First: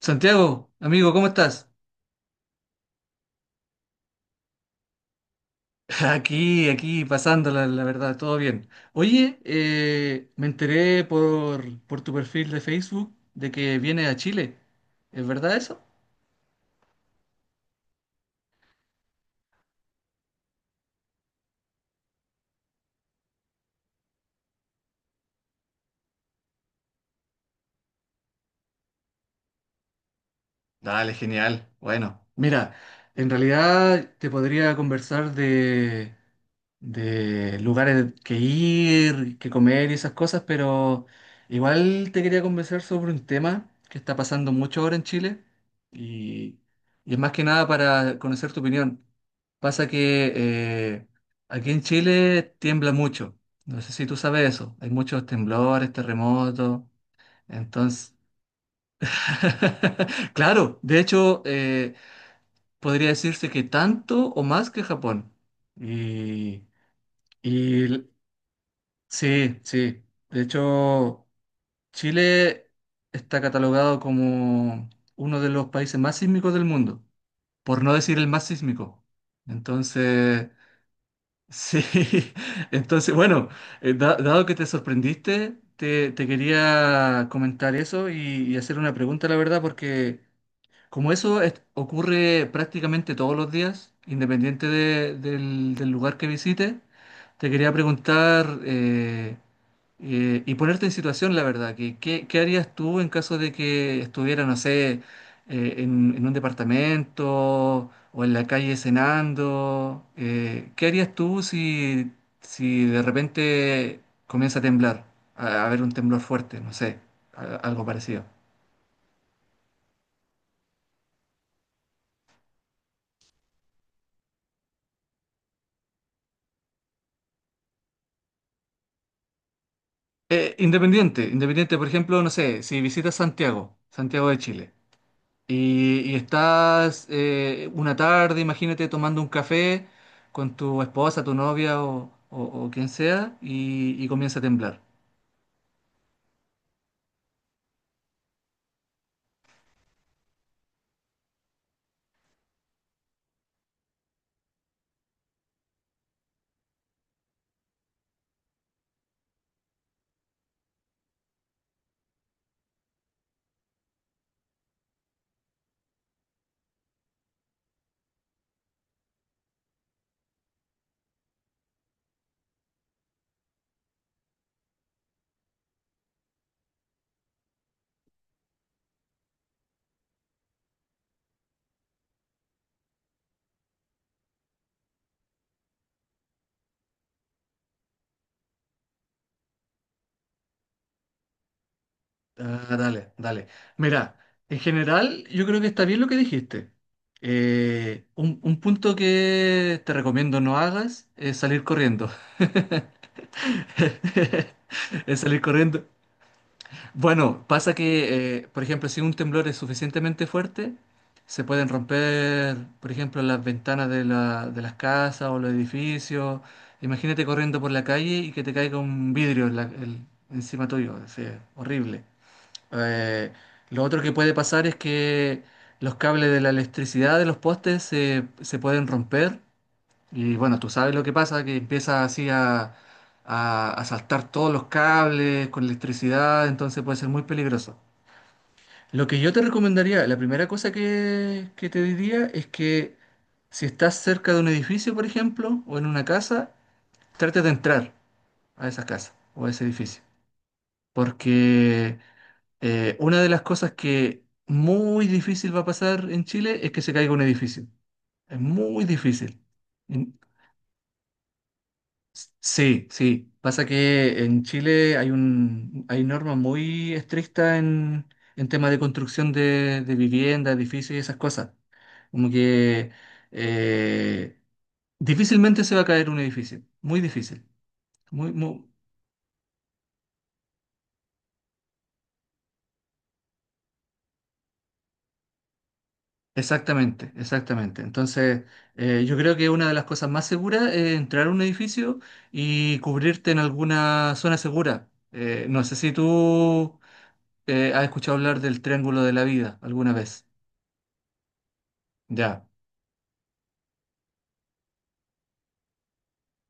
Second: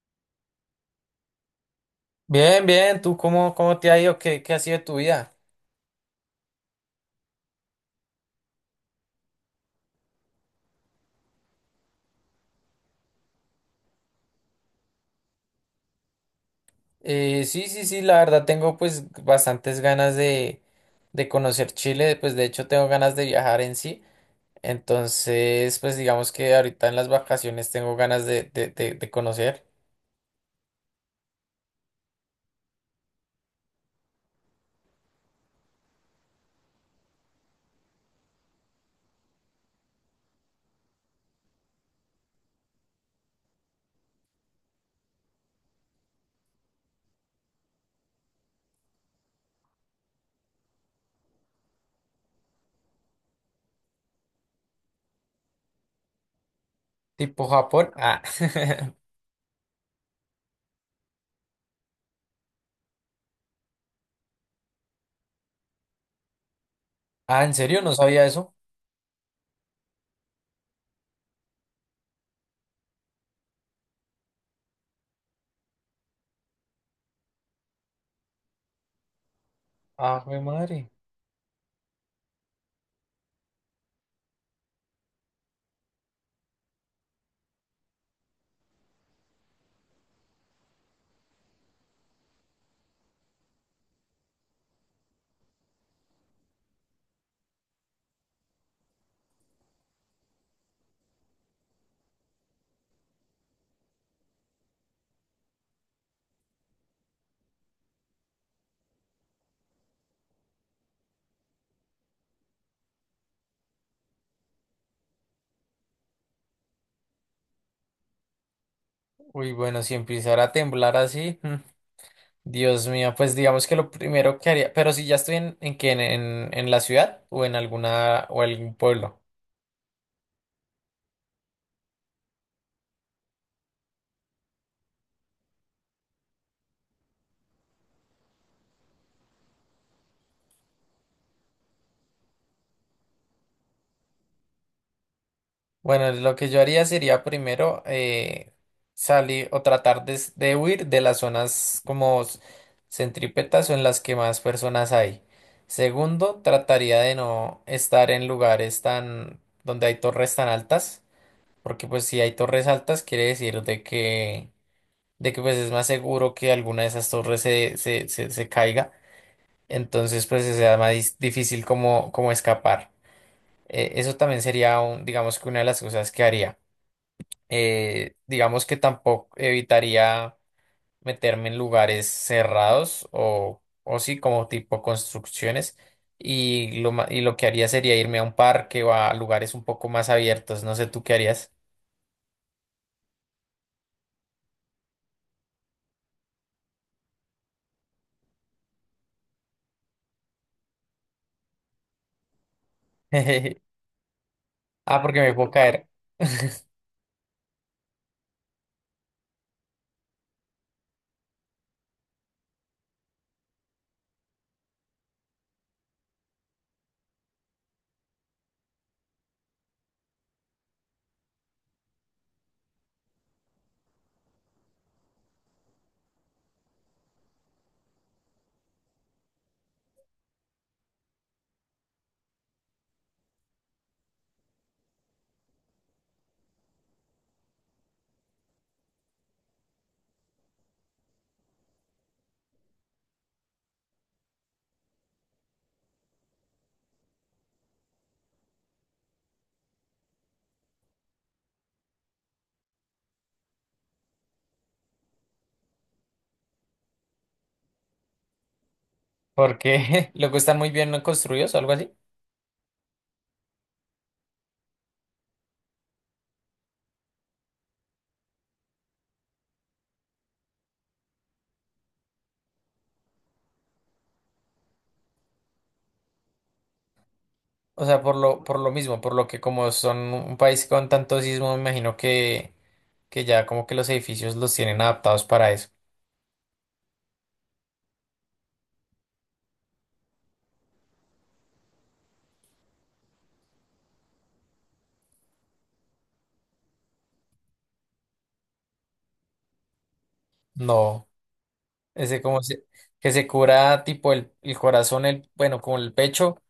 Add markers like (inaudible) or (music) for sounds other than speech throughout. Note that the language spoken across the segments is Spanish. Santiago, amigo, ¿cómo estás? Bien, bien, ¿tú cómo te ha ido? ¿Qué ha sido de tu vida? (laughs) Aquí, pasándola, la verdad, todo bien. Oye, me enteré por tu perfil de Facebook de que vienes a Chile. ¿Es verdad eso? Sí, la verdad tengo pues bastantes ganas de conocer Chile, pues de hecho tengo ganas de viajar en sí, entonces pues digamos que ahorita en las vacaciones tengo ganas de conocer, Dale, genial. Bueno, mira, en realidad te podría conversar de lugares que ir, que comer y esas cosas, pero igual te quería conversar sobre un tema que está pasando mucho ahora en Chile y, y es más que nada para conocer tu opinión. Pasa que eh, aquí en Chile tiembla mucho, no sé si tú sabes eso, hay muchos temblores, terremotos, tipo Japón. entonces... Ah. (laughs) (laughs) Claro, de hecho, podría decirse que tanto o más que Japón. Y, Ah, ¿en serio? No y sabía eso. sí, sí. De hecho, Chile está catalogado como uno de los países más sísmicos del mundo, por no decir el más sísmico. Ah, mi Entonces, madre. sí, (laughs) entonces, bueno, dado que te sorprendiste, te quería comentar eso y hacer una pregunta, la verdad, porque como ocurre prácticamente todos los días, independiente del lugar que visites, te quería preguntar... y ponerte en situación, la verdad, que qué harías tú en caso de que estuviera, no sé, en un departamento o en la calle cenando? ¿Qué harías tú si, si de repente comienza a temblar, a haber un temblor fuerte, no sé, algo parecido? Uy, bueno, si empezara a temblar así, Dios mío, pues digamos que lo primero que haría, pero si ya estoy en la ciudad o en alguna, o algún pueblo. Independiente, por ejemplo, no sé, si visitas Santiago, Santiago de Chile. Y estás una tarde, imagínate, tomando un café con tu esposa, tu novia o quien sea y comienza a temblar. Bueno, lo que yo haría sería primero salir o tratar de huir de las zonas como centrípetas o en las que más personas hay. Segundo, trataría de no estar en lugares tan donde hay torres tan altas, porque pues si hay torres altas quiere decir de que pues es más seguro que alguna de esas torres se caiga, entonces pues sea más difícil como, como escapar. Eso también sería un, digamos que una de las cosas que haría digamos que tampoco evitaría meterme en lugares cerrados o sí, como tipo construcciones. Y y lo que haría sería irme a un parque o a lugares un poco más abiertos. No sé tú qué harías. Ah, dale. Mira, en general yo creo que está bien lo que dijiste. Un punto que te recomiendo no hagas es salir corriendo. (laughs) (laughs) Ah, porque Es me salir puedo corriendo. caer. (laughs) Bueno, pasa que, por ejemplo, si un temblor es suficientemente fuerte, se pueden romper, por ejemplo, las ventanas de de las casas o los edificios. Imagínate corriendo por la calle y que te caiga un vidrio en encima tuyo. Es horrible. Eh, lo otro que puede pasar es que los cables de la electricidad de los postes se pueden romper y bueno, tú sabes lo que pasa, que empieza así a, a saltar todos los cables con electricidad, entonces puede ser muy peligroso. Lo que yo te recomendaría, la primera cosa que te diría es que si estás cerca de un edificio, por ejemplo, o en una casa, trate de entrar a esa casa o a ese edificio. Porque una de las cosas que muy difícil va a pasar en Chile es que se caiga un edificio. Es muy difícil. Y Porque (laughs) luego están muy bien construidos o algo así. sí, sí. Pasa que en Chile hay normas muy estrictas en temas de construcción de vivienda, edificios y esas cosas. Como que eh, difícilmente se va a caer un edificio. Muy difícil. O sea, Muy, por muy- lo mismo, por lo que como son un país con tanto sismo, me imagino que ya como que los edificios los tienen adaptados para eso. Exactamente, exactamente. Entonces, yo creo que una de las cosas más seguras es entrar a un edificio y cubrirte en alguna zona segura. No sé si tú has escuchado hablar del Triángulo de la Vida alguna vez. No. Ese como Ya. Que se cura tipo el corazón, el, bueno, como el pecho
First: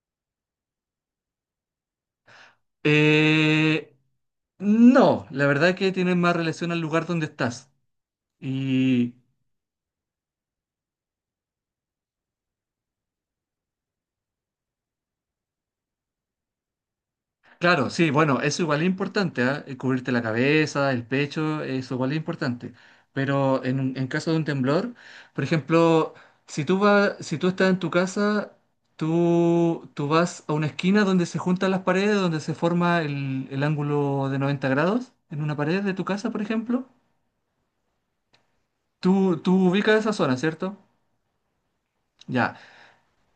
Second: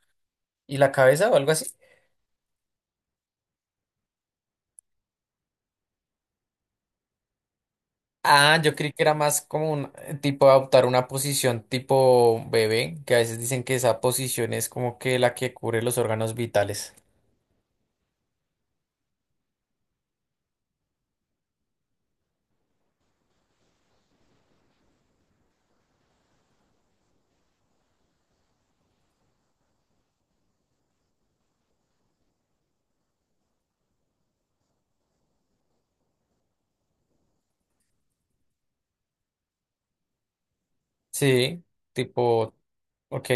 y la cabeza o algo así. Eh, no, la verdad que tienen más relación al lugar donde estás. Ah, yo creí que era Y más como un tipo adoptar una posición tipo bebé, que a veces dicen que esa posición es como que la que cubre los órganos vitales. claro, sí, bueno, eso igual es importante, ¿ah? Cubrirte la cabeza, el pecho, eso igual es importante. Pero en caso de un temblor, por ejemplo, si tú estás en tu casa, tú vas a una esquina donde se juntan las paredes, donde se forma el ángulo de 90 grados en una pared de tu casa, por ejemplo. Tú ubicas esa zona, ¿cierto? Sí, tipo, Ya. ok,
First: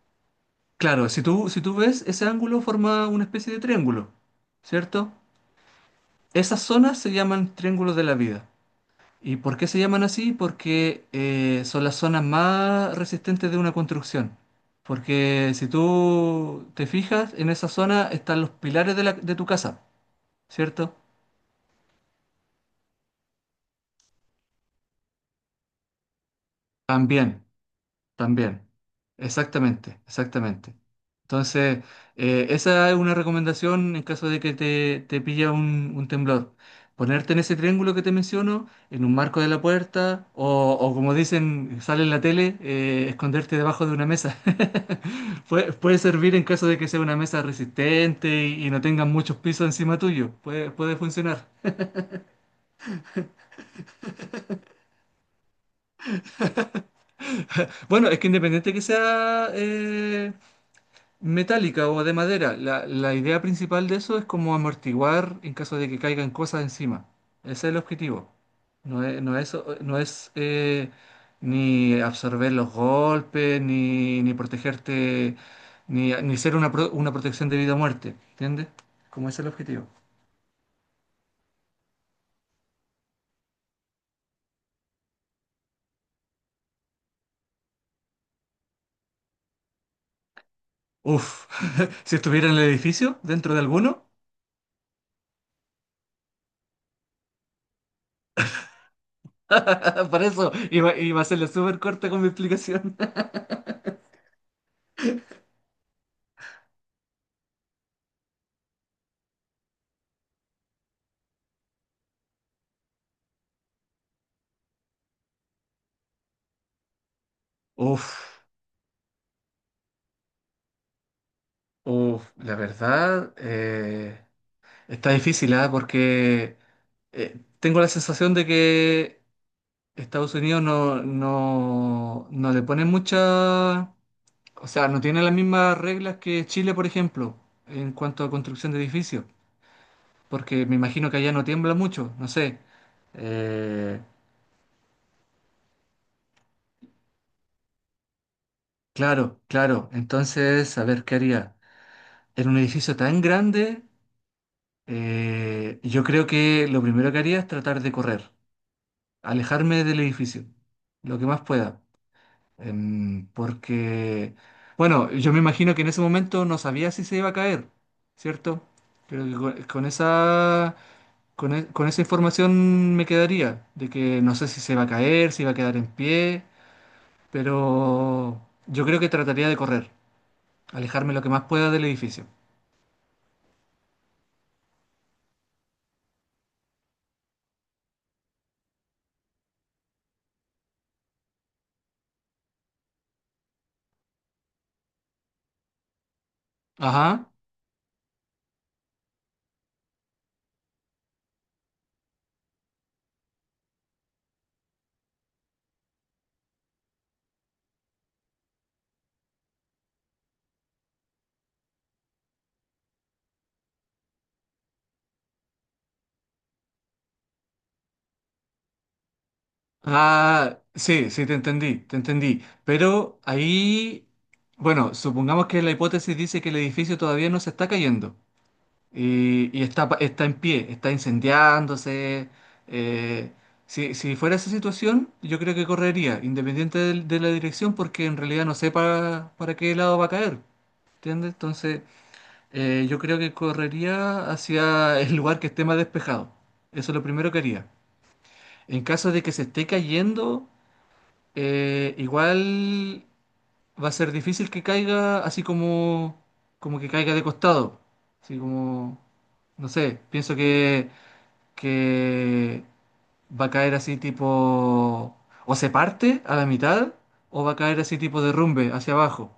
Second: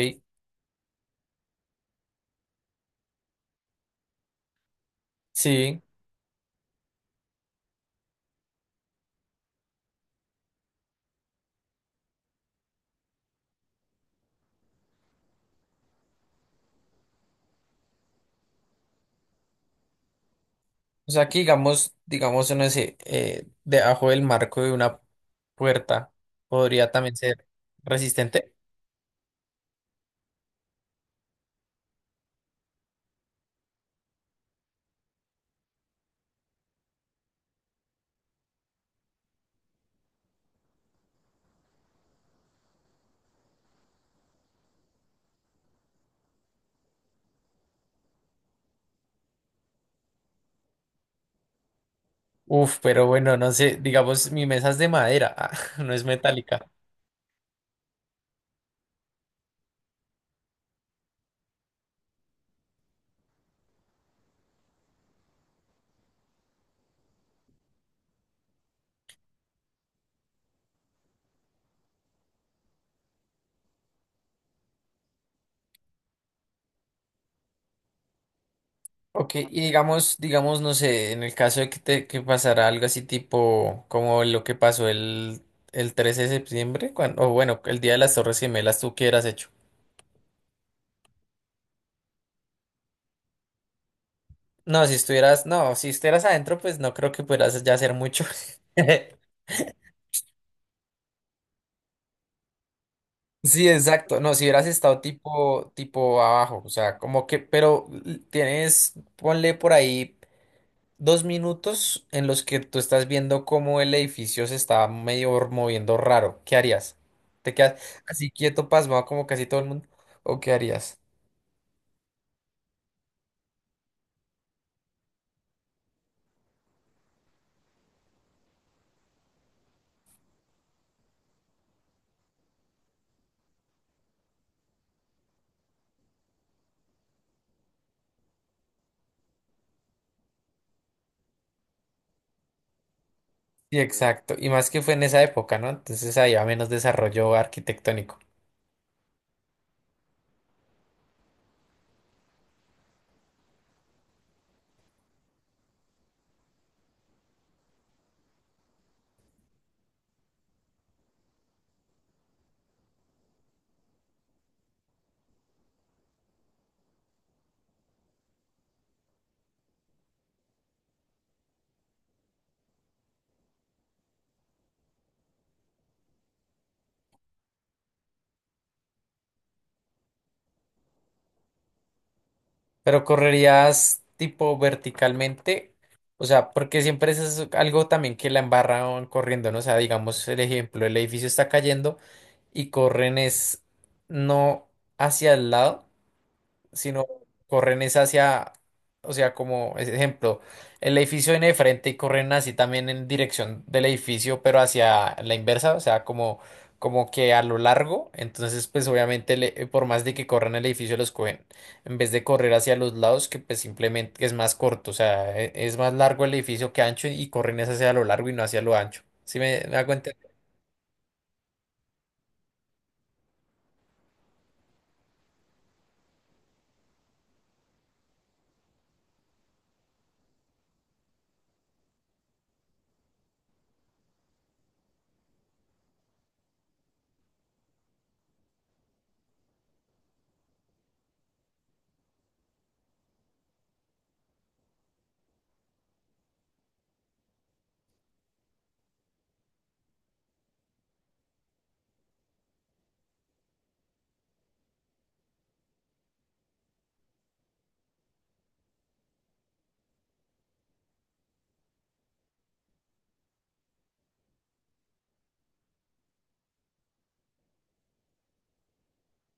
Claro, si tú ves, ese ángulo forma una especie de triángulo, ¿cierto? sí. Esas zonas se llaman triángulos de la vida. ¿Y por qué se llaman así? Porque son las zonas más resistentes de una construcción. Porque si tú te fijas, en esa zona están los pilares de de tu casa, ¿cierto? O sea, aquí digamos, digamos, no sé, debajo del marco de una puerta podría también También, ser resistente. también. Exactamente, exactamente. Entonces, esa es una recomendación en caso de que te pilla un temblor. Ponerte en ese triángulo que te menciono, en un marco de la puerta, o como dicen, sale en la tele, esconderte debajo de una mesa. (laughs) Puede servir en caso de que sea una mesa resistente y no tengan muchos pisos encima tuyo. Puede funcionar. Uf, pero bueno, no sé, digamos, mi mesa es de madera, (laughs) ah, no es metálica. Bueno, es que independiente que sea metálica o de madera. La idea principal de eso es como amortiguar en caso de que caigan cosas encima. Ese es el objetivo. No es ni absorber los golpes, ni protegerte, ni ser una, una protección de vida o muerte. ¿Entiendes? Como Ok, ese es el y objetivo. digamos, digamos, no sé, en el caso de que, te, que pasara algo así tipo como lo que pasó el 13 de septiembre, cuando, o bueno, el día de las Torres Gemelas, ¿tú qué hubieras hecho? Uf, (laughs) si estuviera en el edificio, dentro de alguno, No, si estuvieras, no, si estuvieras adentro, pues no creo que pudieras ya hacer mucho. (laughs) (laughs) para eso iba, iba a hacerle súper corta con mi explicación. (laughs) Sí, exacto. No, si hubieras estado tipo abajo, o sea, como que, pero tienes, ponle por ahí. Dos minutos en los que tú estás viendo cómo el edificio se está medio moviendo raro. ¿Qué harías? ¿Te quedas así Uf, quieto, pasmado como casi todo el mundo? ¿O qué harías? La verdad, está difícil, ¿ah? Porque tengo la sensación de que Estados Unidos no le pone mucha, o sea, no tiene las mismas reglas que Chile, por ejemplo, en cuanto a construcción de edificios, porque me imagino que allá no tiembla mucho, no sé. Sí, Eh, exacto. Y más que fue en esa época, ¿no? Entonces había menos desarrollo arquitectónico. claro, claro. Entonces, a ver, ¿qué haría? En un edificio tan grande, yo creo que lo primero que haría es tratar de correr, alejarme del edificio, lo que más pueda. Porque, bueno, yo me imagino que en ese momento no sabía si se iba a caer, ¿cierto? Creo que con esa, con esa información me quedaría, de que no sé si se va a caer, si va a quedar en pie, pero yo creo que trataría de correr, alejarme lo que más pueda del edificio. Pero correrías tipo verticalmente. O sea, porque siempre eso es algo también que la embarran corriendo, ¿no? O sea, digamos el ejemplo, el edificio está cayendo y corren es no hacia el lado sino Ajá. corren es hacia, o sea, como ejemplo, el edificio viene de frente y corren así también en dirección del edificio, pero hacia la inversa, o sea, como, como que a lo largo, entonces pues obviamente por más de que corran el edificio los cogen, en vez de correr hacia los lados, que pues simplemente es más corto, o sea, es más largo el edificio que ancho y corren es hacia lo largo y no hacia lo ancho. ¿Sí me hago entender? Ah, sí, sí, te entendí, te entendí. Pero ahí, bueno, supongamos que la hipótesis dice que el edificio todavía no se está cayendo. Y está, está en pie, está incendiándose. eh, si, si fuera esa situación, yo creo que correría, independiente la dirección, porque en realidad no sé para qué lado va a caer. ¿Entiendes? Entonces, yo creo que correría hacia (laughs) el lugar que esté más despejado. Eso es lo primero que haría. En caso de que se esté cayendo, igual va a ser difícil que caiga así como, como que caiga de costado. Así como, no sé, pienso que va a caer así tipo, o se parte a la mitad, o va a caer así tipo derrumbe hacia abajo.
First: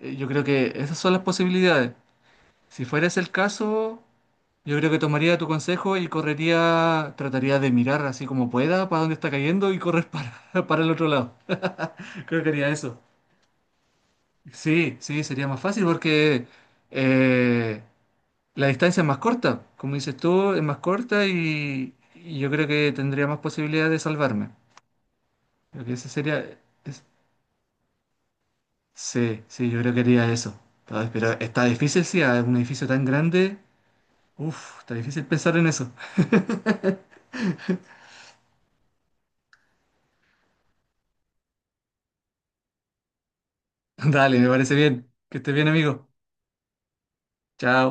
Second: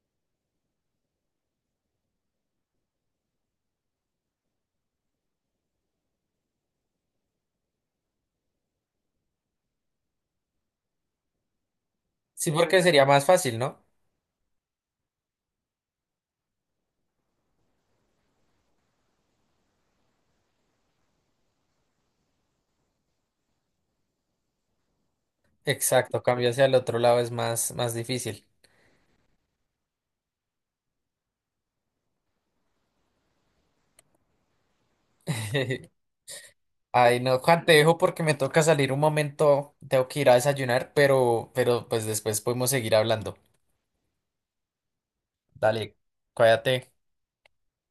Yo creo que esas son las posibilidades. Si fuera ese el caso, yo creo que tomaría tu consejo y correría, trataría de mirar así como pueda para dónde está cayendo y correr para, (laughs) para el otro lado. Creo que Sí, haría porque eso. sería más fácil, ¿no? Sí, sí, sería más fácil porque eh, la distancia es más corta, como dices tú, es más corta y yo creo que tendría más posibilidades de salvarme. Creo que ese Exacto, sería. cambio hacia el otro es- lado es más, más difícil. sí, sí, yo creo que haría eso. Pero está difícil, sí, a un edificio tan grande. Uf, está difícil pensar en eso. (laughs) (laughs) Ay, no, Juan, te dejo porque me toca salir un momento, tengo que ir a desayunar, pero pues después podemos seguir hablando. Dale, me parece bien. Que estés bien, Dale, amigo. cuídate. Chao.